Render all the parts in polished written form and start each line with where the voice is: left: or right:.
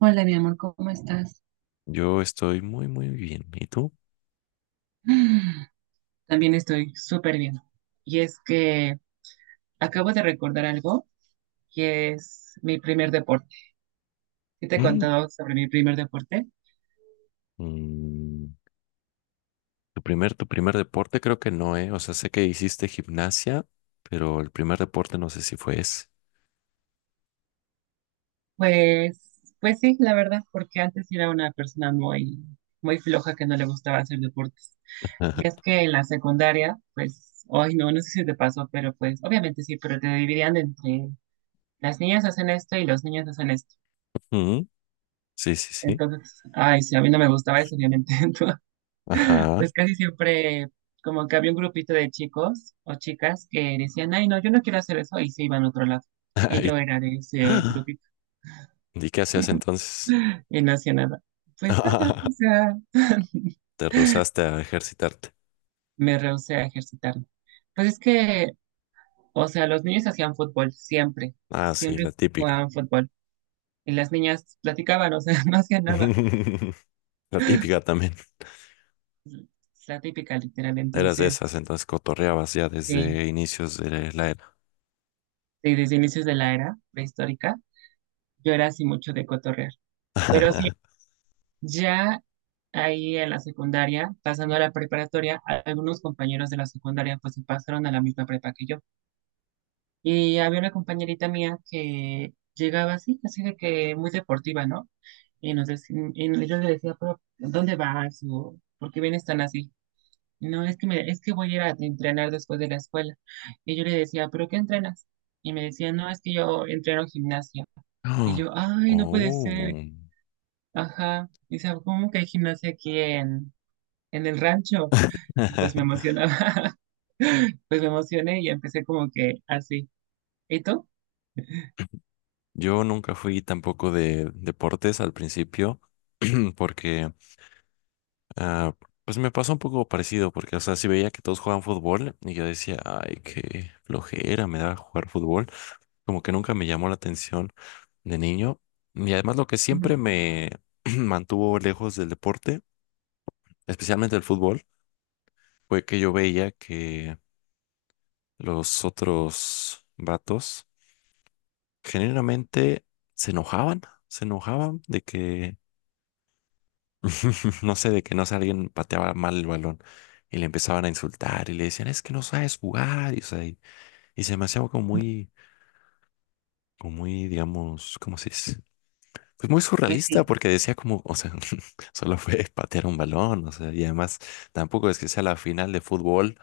right: Hola, mi amor, ¿cómo estás?
left: Yo estoy muy bien. ¿Y tú?
right: También estoy súper bien. Y es que acabo de recordar algo que es mi primer deporte. ¿Sí te he
left: Mm.
right: contado sobre mi primer deporte?
left: Mm, tu primer deporte creo que no, ¿eh? O sea, sé que hiciste gimnasia, pero el primer deporte no sé si fue ese.
right: Pues sí, la verdad, porque antes era una persona muy, muy floja que no le gustaba hacer deportes. Y es que en la secundaria, pues, ay, no sé si te pasó, pero pues, obviamente sí, pero te dividían entre las niñas hacen esto y los niños hacen esto.
left: Mm, sí, sí, sí.
right: Entonces, ay, sí, a mí no me gustaba eso, obviamente. Entonces,
left: Ajá.
right: pues casi siempre como que había un grupito de chicos o chicas que decían, ay, no, yo no quiero hacer eso, y se iban a otro lado. Y yo
left: ¿Y,
right: era de ese grupito
left: ¿y qué hacías entonces?
right: y no hacía nada. Pues nada, o sea,
left: Te rehusaste a ejercitarte.
right: me rehusé a ejercitarme. Pues es que, o sea, los niños hacían fútbol siempre,
left: Ah, sí, la
right: siempre
left: típica.
right: jugaban fútbol. Y las niñas platicaban, o sea, no hacían nada.
left: La típica también.
right: Es la típica, literal.
left: Eras de esas,
right: Entonces,
left: entonces cotorreabas ya
right: sí,
left: desde inicios de la era.
right: sí, desde inicios de la era prehistórica, yo era así mucho de cotorrear. Pero sí, ya ahí en la secundaria, pasando a la preparatoria, algunos compañeros de la secundaria pues se pasaron a la misma prepa que yo. Y había una compañerita mía que llegaba así, así de que muy deportiva, ¿no? Y, y yo le decía, pero ¿dónde vas? O, ¿por qué vienes tan así? No, es que, es que voy a ir a entrenar después de la escuela. Y yo le decía, ¿pero qué entrenas? Y me decía, no, es que yo entreno gimnasia. Y yo, ay, no puede ser.
left: Oh.
right: Ajá. Dice, ¿cómo que hay gimnasia aquí en el rancho y pues me emocionaba, pues me emocioné y empecé como que así. ¿Y tú?
left: Yo nunca fui tampoco de deportes al principio porque ah, pues me pasó un poco parecido porque o sea, si veía que todos jugaban fútbol y yo decía, ay, qué flojera me da jugar fútbol, como que nunca me llamó la atención de niño. Y además, lo que
right: Ujú,
left: siempre me mantuvo lejos del deporte, especialmente del fútbol, fue que yo veía que los otros vatos generalmente se enojaban, se enojaban de que no sé, de que no sé, alguien pateaba mal el balón y le empezaban a insultar y le decían, es que no sabes jugar, y se me hacía como muy, digamos, ¿cómo se dice? Pues muy
right: pues
left: surrealista
right: sí.
left: porque decía como, o sea, solo fue patear un balón. O sea, y además tampoco es que sea la final de fútbol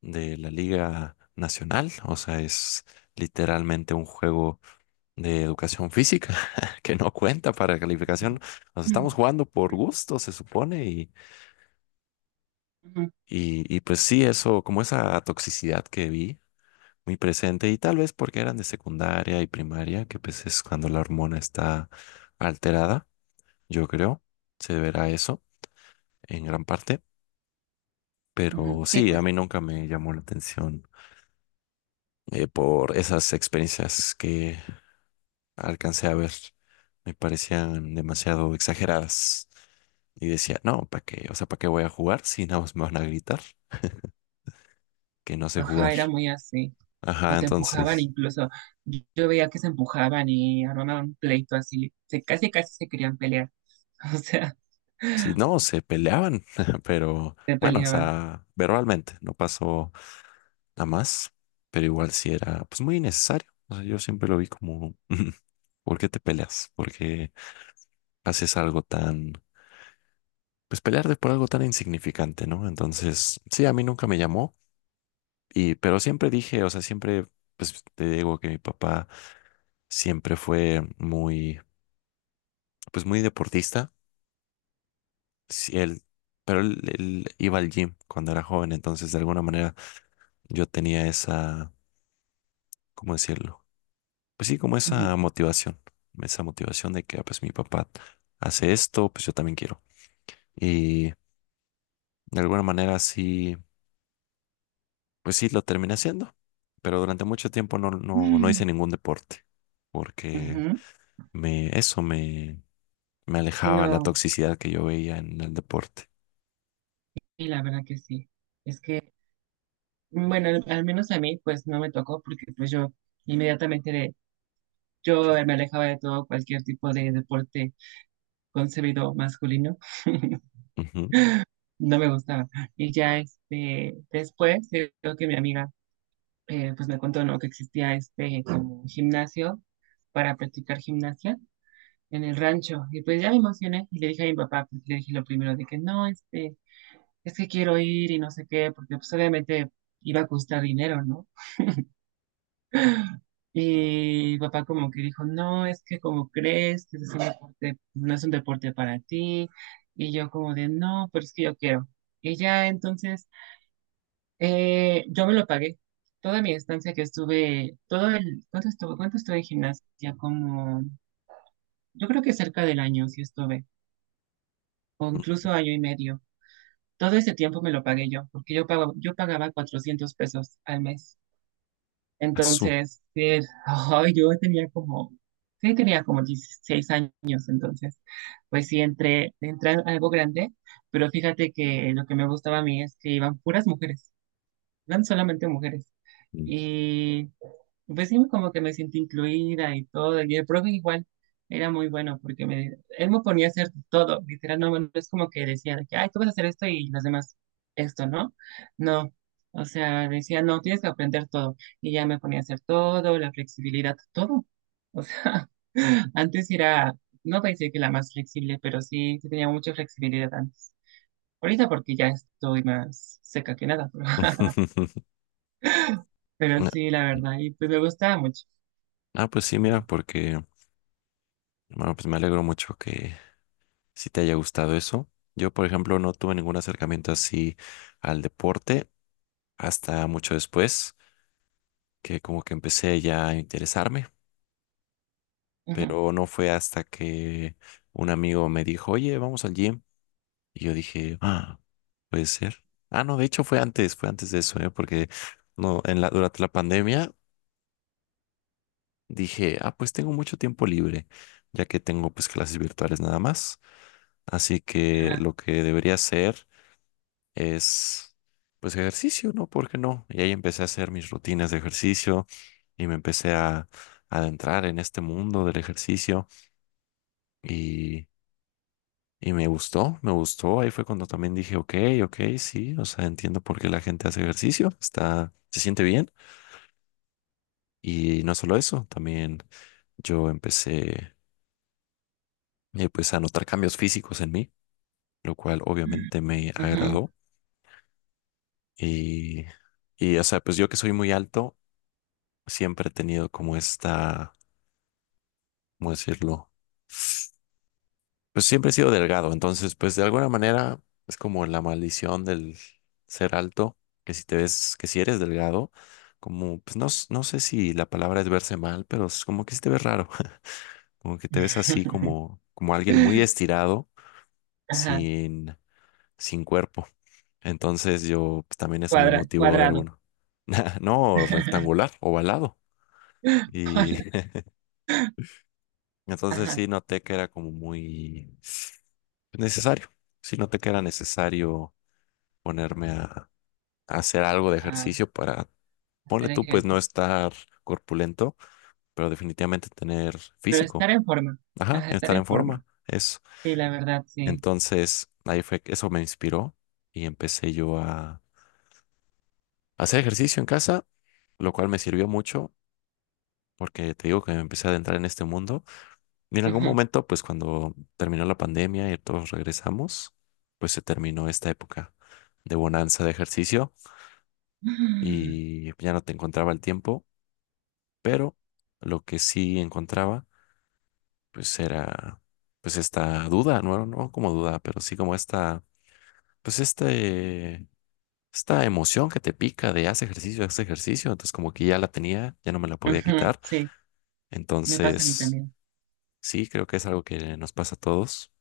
left: de la Liga Nacional. O sea, es literalmente un juego de educación física que no cuenta para calificación. O sea,
right: Ujú,
left: estamos jugando por gusto, se supone.
right: ujú,
left: Y pues sí, eso, como esa toxicidad que vi muy presente, y tal vez porque eran de secundaria y primaria, que pues es cuando la hormona está alterada, yo creo, se deberá eso en gran parte.
right: ujú.
left: Pero
right: Sí,
left: sí, a
right: pues
left: mí
right: sí.
left: nunca me llamó la atención por esas experiencias que alcancé a ver. Me parecían demasiado exageradas y decía, no, ¿para qué? O sea, ¿para qué voy a jugar si nada más me van a gritar que no sé
right: Ajá,
left: jugar?
right: era muy así. O
left: Ajá,
right: te empujaban
left: entonces...
right: incluso. Yo veía que se empujaban y armaban un pleito así. Casi, casi se querían pelear. O sea,
left: Sí, no, se peleaban, pero
right: se
left: bueno, o
right: peleaban.
left: sea, verbalmente no pasó nada más, pero igual sí era pues muy innecesario. O sea, yo siempre lo vi como, ¿por qué te peleas? ¿Por qué haces algo tan, pues pelearte por algo tan insignificante, ¿no? Entonces, sí, a mí nunca me llamó, y pero siempre dije, o sea, siempre, pues te digo que mi papá siempre fue muy, pues muy deportista. Sí, él, pero él iba al gym cuando era joven. Entonces, de alguna manera yo tenía esa, ¿cómo decirlo? Pues sí, como
right: Ujú.
left: esa motivación de que, ah, pues mi papá hace esto, pues yo también quiero. Y de alguna manera sí, pues sí, lo terminé haciendo, pero durante mucho tiempo no hice ningún deporte, porque
right: Ujú.
left: me, eso me, me
right: Y
left: alejaba la
right: no,
left: toxicidad que yo veía en el deporte.
right: y la verdad que sí. Es que, bueno, al menos a mí pues no me tocó porque pues yo inmediatamente yo me alejaba de todo cualquier tipo de deporte concebido masculino.
left: Ujú.
right: No me gustaba. Y ya este, después, creo que mi amiga pues me contó ¿no? que existía este como gimnasio para practicar gimnasia en el rancho. Y pues ya me emocioné y le dije a mi papá, pues, le dije lo primero de que no, este, es que quiero ir y no sé qué, porque pues obviamente iba a costar dinero, ¿no? Y mi papá como que dijo, no, es que como crees que es un deporte, no es un deporte para ti. Y yo como de, no, pero es que yo quiero. Y ya entonces yo me lo pagué. Toda mi estancia que estuve, todo el, ¿cuánto estuve? ¿Cuánto estuve en gimnasia? Como, yo creo que cerca del año sí estuve, o incluso año y medio. Todo ese tiempo me lo pagué yo, porque yo pagaba 400 pesos al mes.
left: Azú.
right: Entonces, ay, yo tenía como, sí, tenía como 16 años, entonces, pues sí, entré a algo grande, pero fíjate que lo que me gustaba a mí es que iban puras mujeres, eran solamente mujeres.
left: Mm.
right: Pues sí, como que me sentí incluida y todo. Y el profe igual era muy bueno porque él me ponía a hacer todo. Literal, no es como que decía de que, ay, tú vas a hacer esto y los demás esto, ¿no? No. O sea, decía, no, tienes que aprender todo. Y ya me ponía a hacer todo, la flexibilidad, todo. O sea, antes era, no voy a decir que la más flexible, pero sí, sí tenía mucha flexibilidad antes. Ahorita porque ya estoy más seca que nada, pero, pero sí, la verdad, y pues me gustaba mucho.
left: Ah, pues sí, mira, porque, bueno, pues me alegro mucho que si te haya gustado eso. Yo, por ejemplo, no tuve ningún acercamiento así al deporte hasta mucho después, que como que empecé ya a interesarme,
right: Ujú,
left: pero no fue hasta que un amigo me dijo, oye, vamos al gym. Y yo dije, ah, puede ser. Ah, no, de hecho fue antes de eso, ¿eh? Porque no, en la, durante la pandemia dije, ah, pues tengo mucho tiempo libre, ya que tengo pues clases virtuales nada más. Así que
right: ajá,
left: lo que debería hacer es pues ejercicio, ¿no? ¿Por qué no? Y ahí empecé a hacer mis rutinas de ejercicio y me empecé a adentrar en este mundo del ejercicio y, y me gustó, me gustó. Ahí fue cuando también dije, ok, ok, sí, o sea, entiendo por qué la gente hace ejercicio, está, se siente bien. Y no solo eso, también yo empecé pues a notar cambios físicos en mí, lo cual obviamente me
right: ujú.
left: agradó y... Y, o sea, pues yo que soy muy alto, siempre he tenido como esta, ¿cómo decirlo? Pues siempre he sido delgado, entonces pues de alguna manera es como la maldición del ser alto, que si te ves, que si eres delgado, como pues no, s- no sé si la palabra es verse mal, pero es como que si te ves raro, como que te ves así como, como alguien muy estirado,
right: Ajá,
left: sin, sin cuerpo. Entonces yo pues, también eso me motivó de
right: cuadrado.
left: alguno. No rectangular, ovalado. Y entonces
right: Ajá,
left: sí noté que era como muy necesario. Si no te queda necesario ponerme a hacer algo de
right: ah,
left: ejercicio para, ponle
right: hacer
left: tú, pues no
right: ejercicio.
left: estar corpulento, pero definitivamente tener
right: Pero estar
left: físico,
right: en forma.
left: ajá,
right: Ajá, estar
left: estar
right: en
left: en
right: forma.
left: forma, eso.
right: Sí, la verdad, sí.
left: Entonces, ahí fue, eso me inspiró y empecé yo a hacer ejercicio en casa, lo cual me sirvió mucho porque te digo que me empecé a adentrar en este mundo. Y en algún
right: Ujú.
left: momento, pues cuando terminó la pandemia y todos regresamos, pues se terminó esta época de bonanza de ejercicio. Y ya no te encontraba el tiempo, pero lo que sí encontraba, pues era, pues esta duda, no, no como duda, pero sí como esta, pues este, esta emoción que te pica de haz ejercicio, entonces como que ya la tenía, ya no me la podía
right: Ujú,
left: quitar,
right: sí, me pasa a mí
left: entonces
right: también.
left: sí, creo que es algo que nos pasa a todos.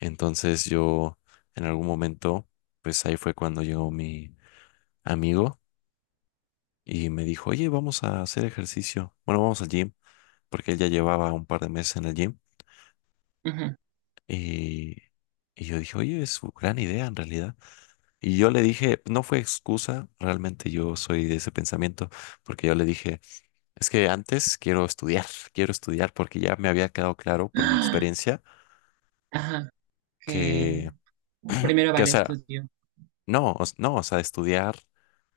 left: Entonces yo, en algún momento, pues ahí fue cuando llegó mi amigo y me dijo, oye, vamos a hacer ejercicio, bueno, vamos al gym, porque él ya llevaba un par de meses en el gym
right: Ujú.
left: y, y yo dije, oye, es una gran idea en realidad. Y yo le dije, no fue excusa, realmente yo soy de ese pensamiento, porque yo le dije, es que antes quiero estudiar, quiero estudiar porque ya me había quedado claro por mi experiencia
right: Ajá, que
left: que,
right: primero
left: que o
right: vale
left: sea,
right: estudio.
left: no, o s- no, o sea, estudiar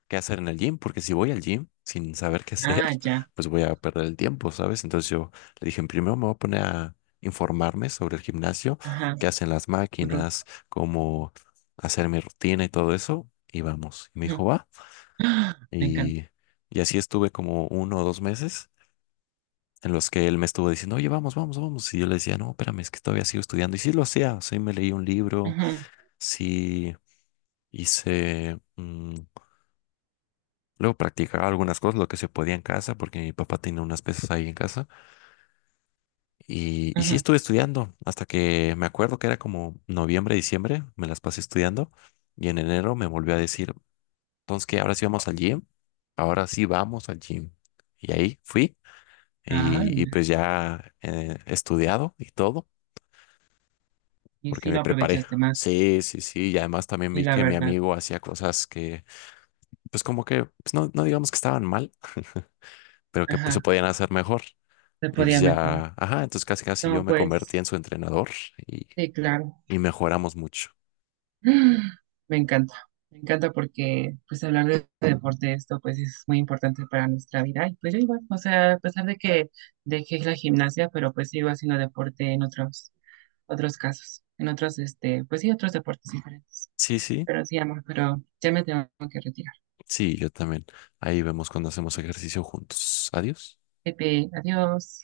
left: qué hacer en el gym, porque si voy al gym sin saber qué hacer,
right: Ah, ya.
left: pues voy a perder el tiempo, ¿sabes? Entonces yo le dije, primero me voy a poner a informarme sobre el gimnasio,
right: Ajá,
left: qué hacen las
right: tu ru-
left: máquinas, cómo hacer mi rutina y todo eso, y vamos. Y me dijo,
right: ujú.
left: va.
right: Me encanta.
left: Y, y así estuve como uno o dos meses en los que él me estuvo diciendo, oye, vamos, vamos, vamos. Y yo le decía, no, espérame, es que todavía sigo estudiando. Y sí lo hacía, sí me leí un libro,
right: Ujú,
left: sí hice luego practicaba algunas cosas, lo que se podía en casa, porque mi papá tenía unas pesas ahí en casa. Y sí
right: ujú.
left: estuve estudiando, hasta que me acuerdo que era como noviembre, diciembre, me las pasé estudiando. Y en enero me volvió a decir, entonces, ¿qué? Ahora sí vamos al gym. Ahora sí vamos al gym. Y ahí fui.
right: Ah,
left: Y
right: mira.
left: pues ya estudiado y todo,
right: Y
left: porque
right: sí
left: me
right: lo
left: preparé.
right: aprovechaste más.
left: Sí, sí, sí. Y además también
right: Y
left: vi
right: la
left: que mi
right: verdad,
left: amigo hacía cosas que, pues como que, pues no, no digamos que estaban mal, pero que pues,
right: ajá,
left: se podían hacer mejor.
right: se
left: Y pues
right: podía mejorar.
left: ya, ajá, entonces casi casi yo
right: No,
left: me convertí en
right: pues,
left: su entrenador y,
right: sí, claro.
left: y mejoramos mucho.
right: Me encanta, me encanta porque pues hablar de deporte, esto pues es muy importante para nuestra vida. Y pues yo igual, o sea, a pesar de que dejé la gimnasia, pero pues sigo haciendo deporte en otros, otros casos, en otros, este, pues sí, otros deportes diferentes.
left: Sí, sí,
right: Pero sí, amor, pero ya me tengo que retirar.
left: sí, yo también. Ahí vemos cuando hacemos ejercicio juntos. Adiós.
right: Pepe, adiós.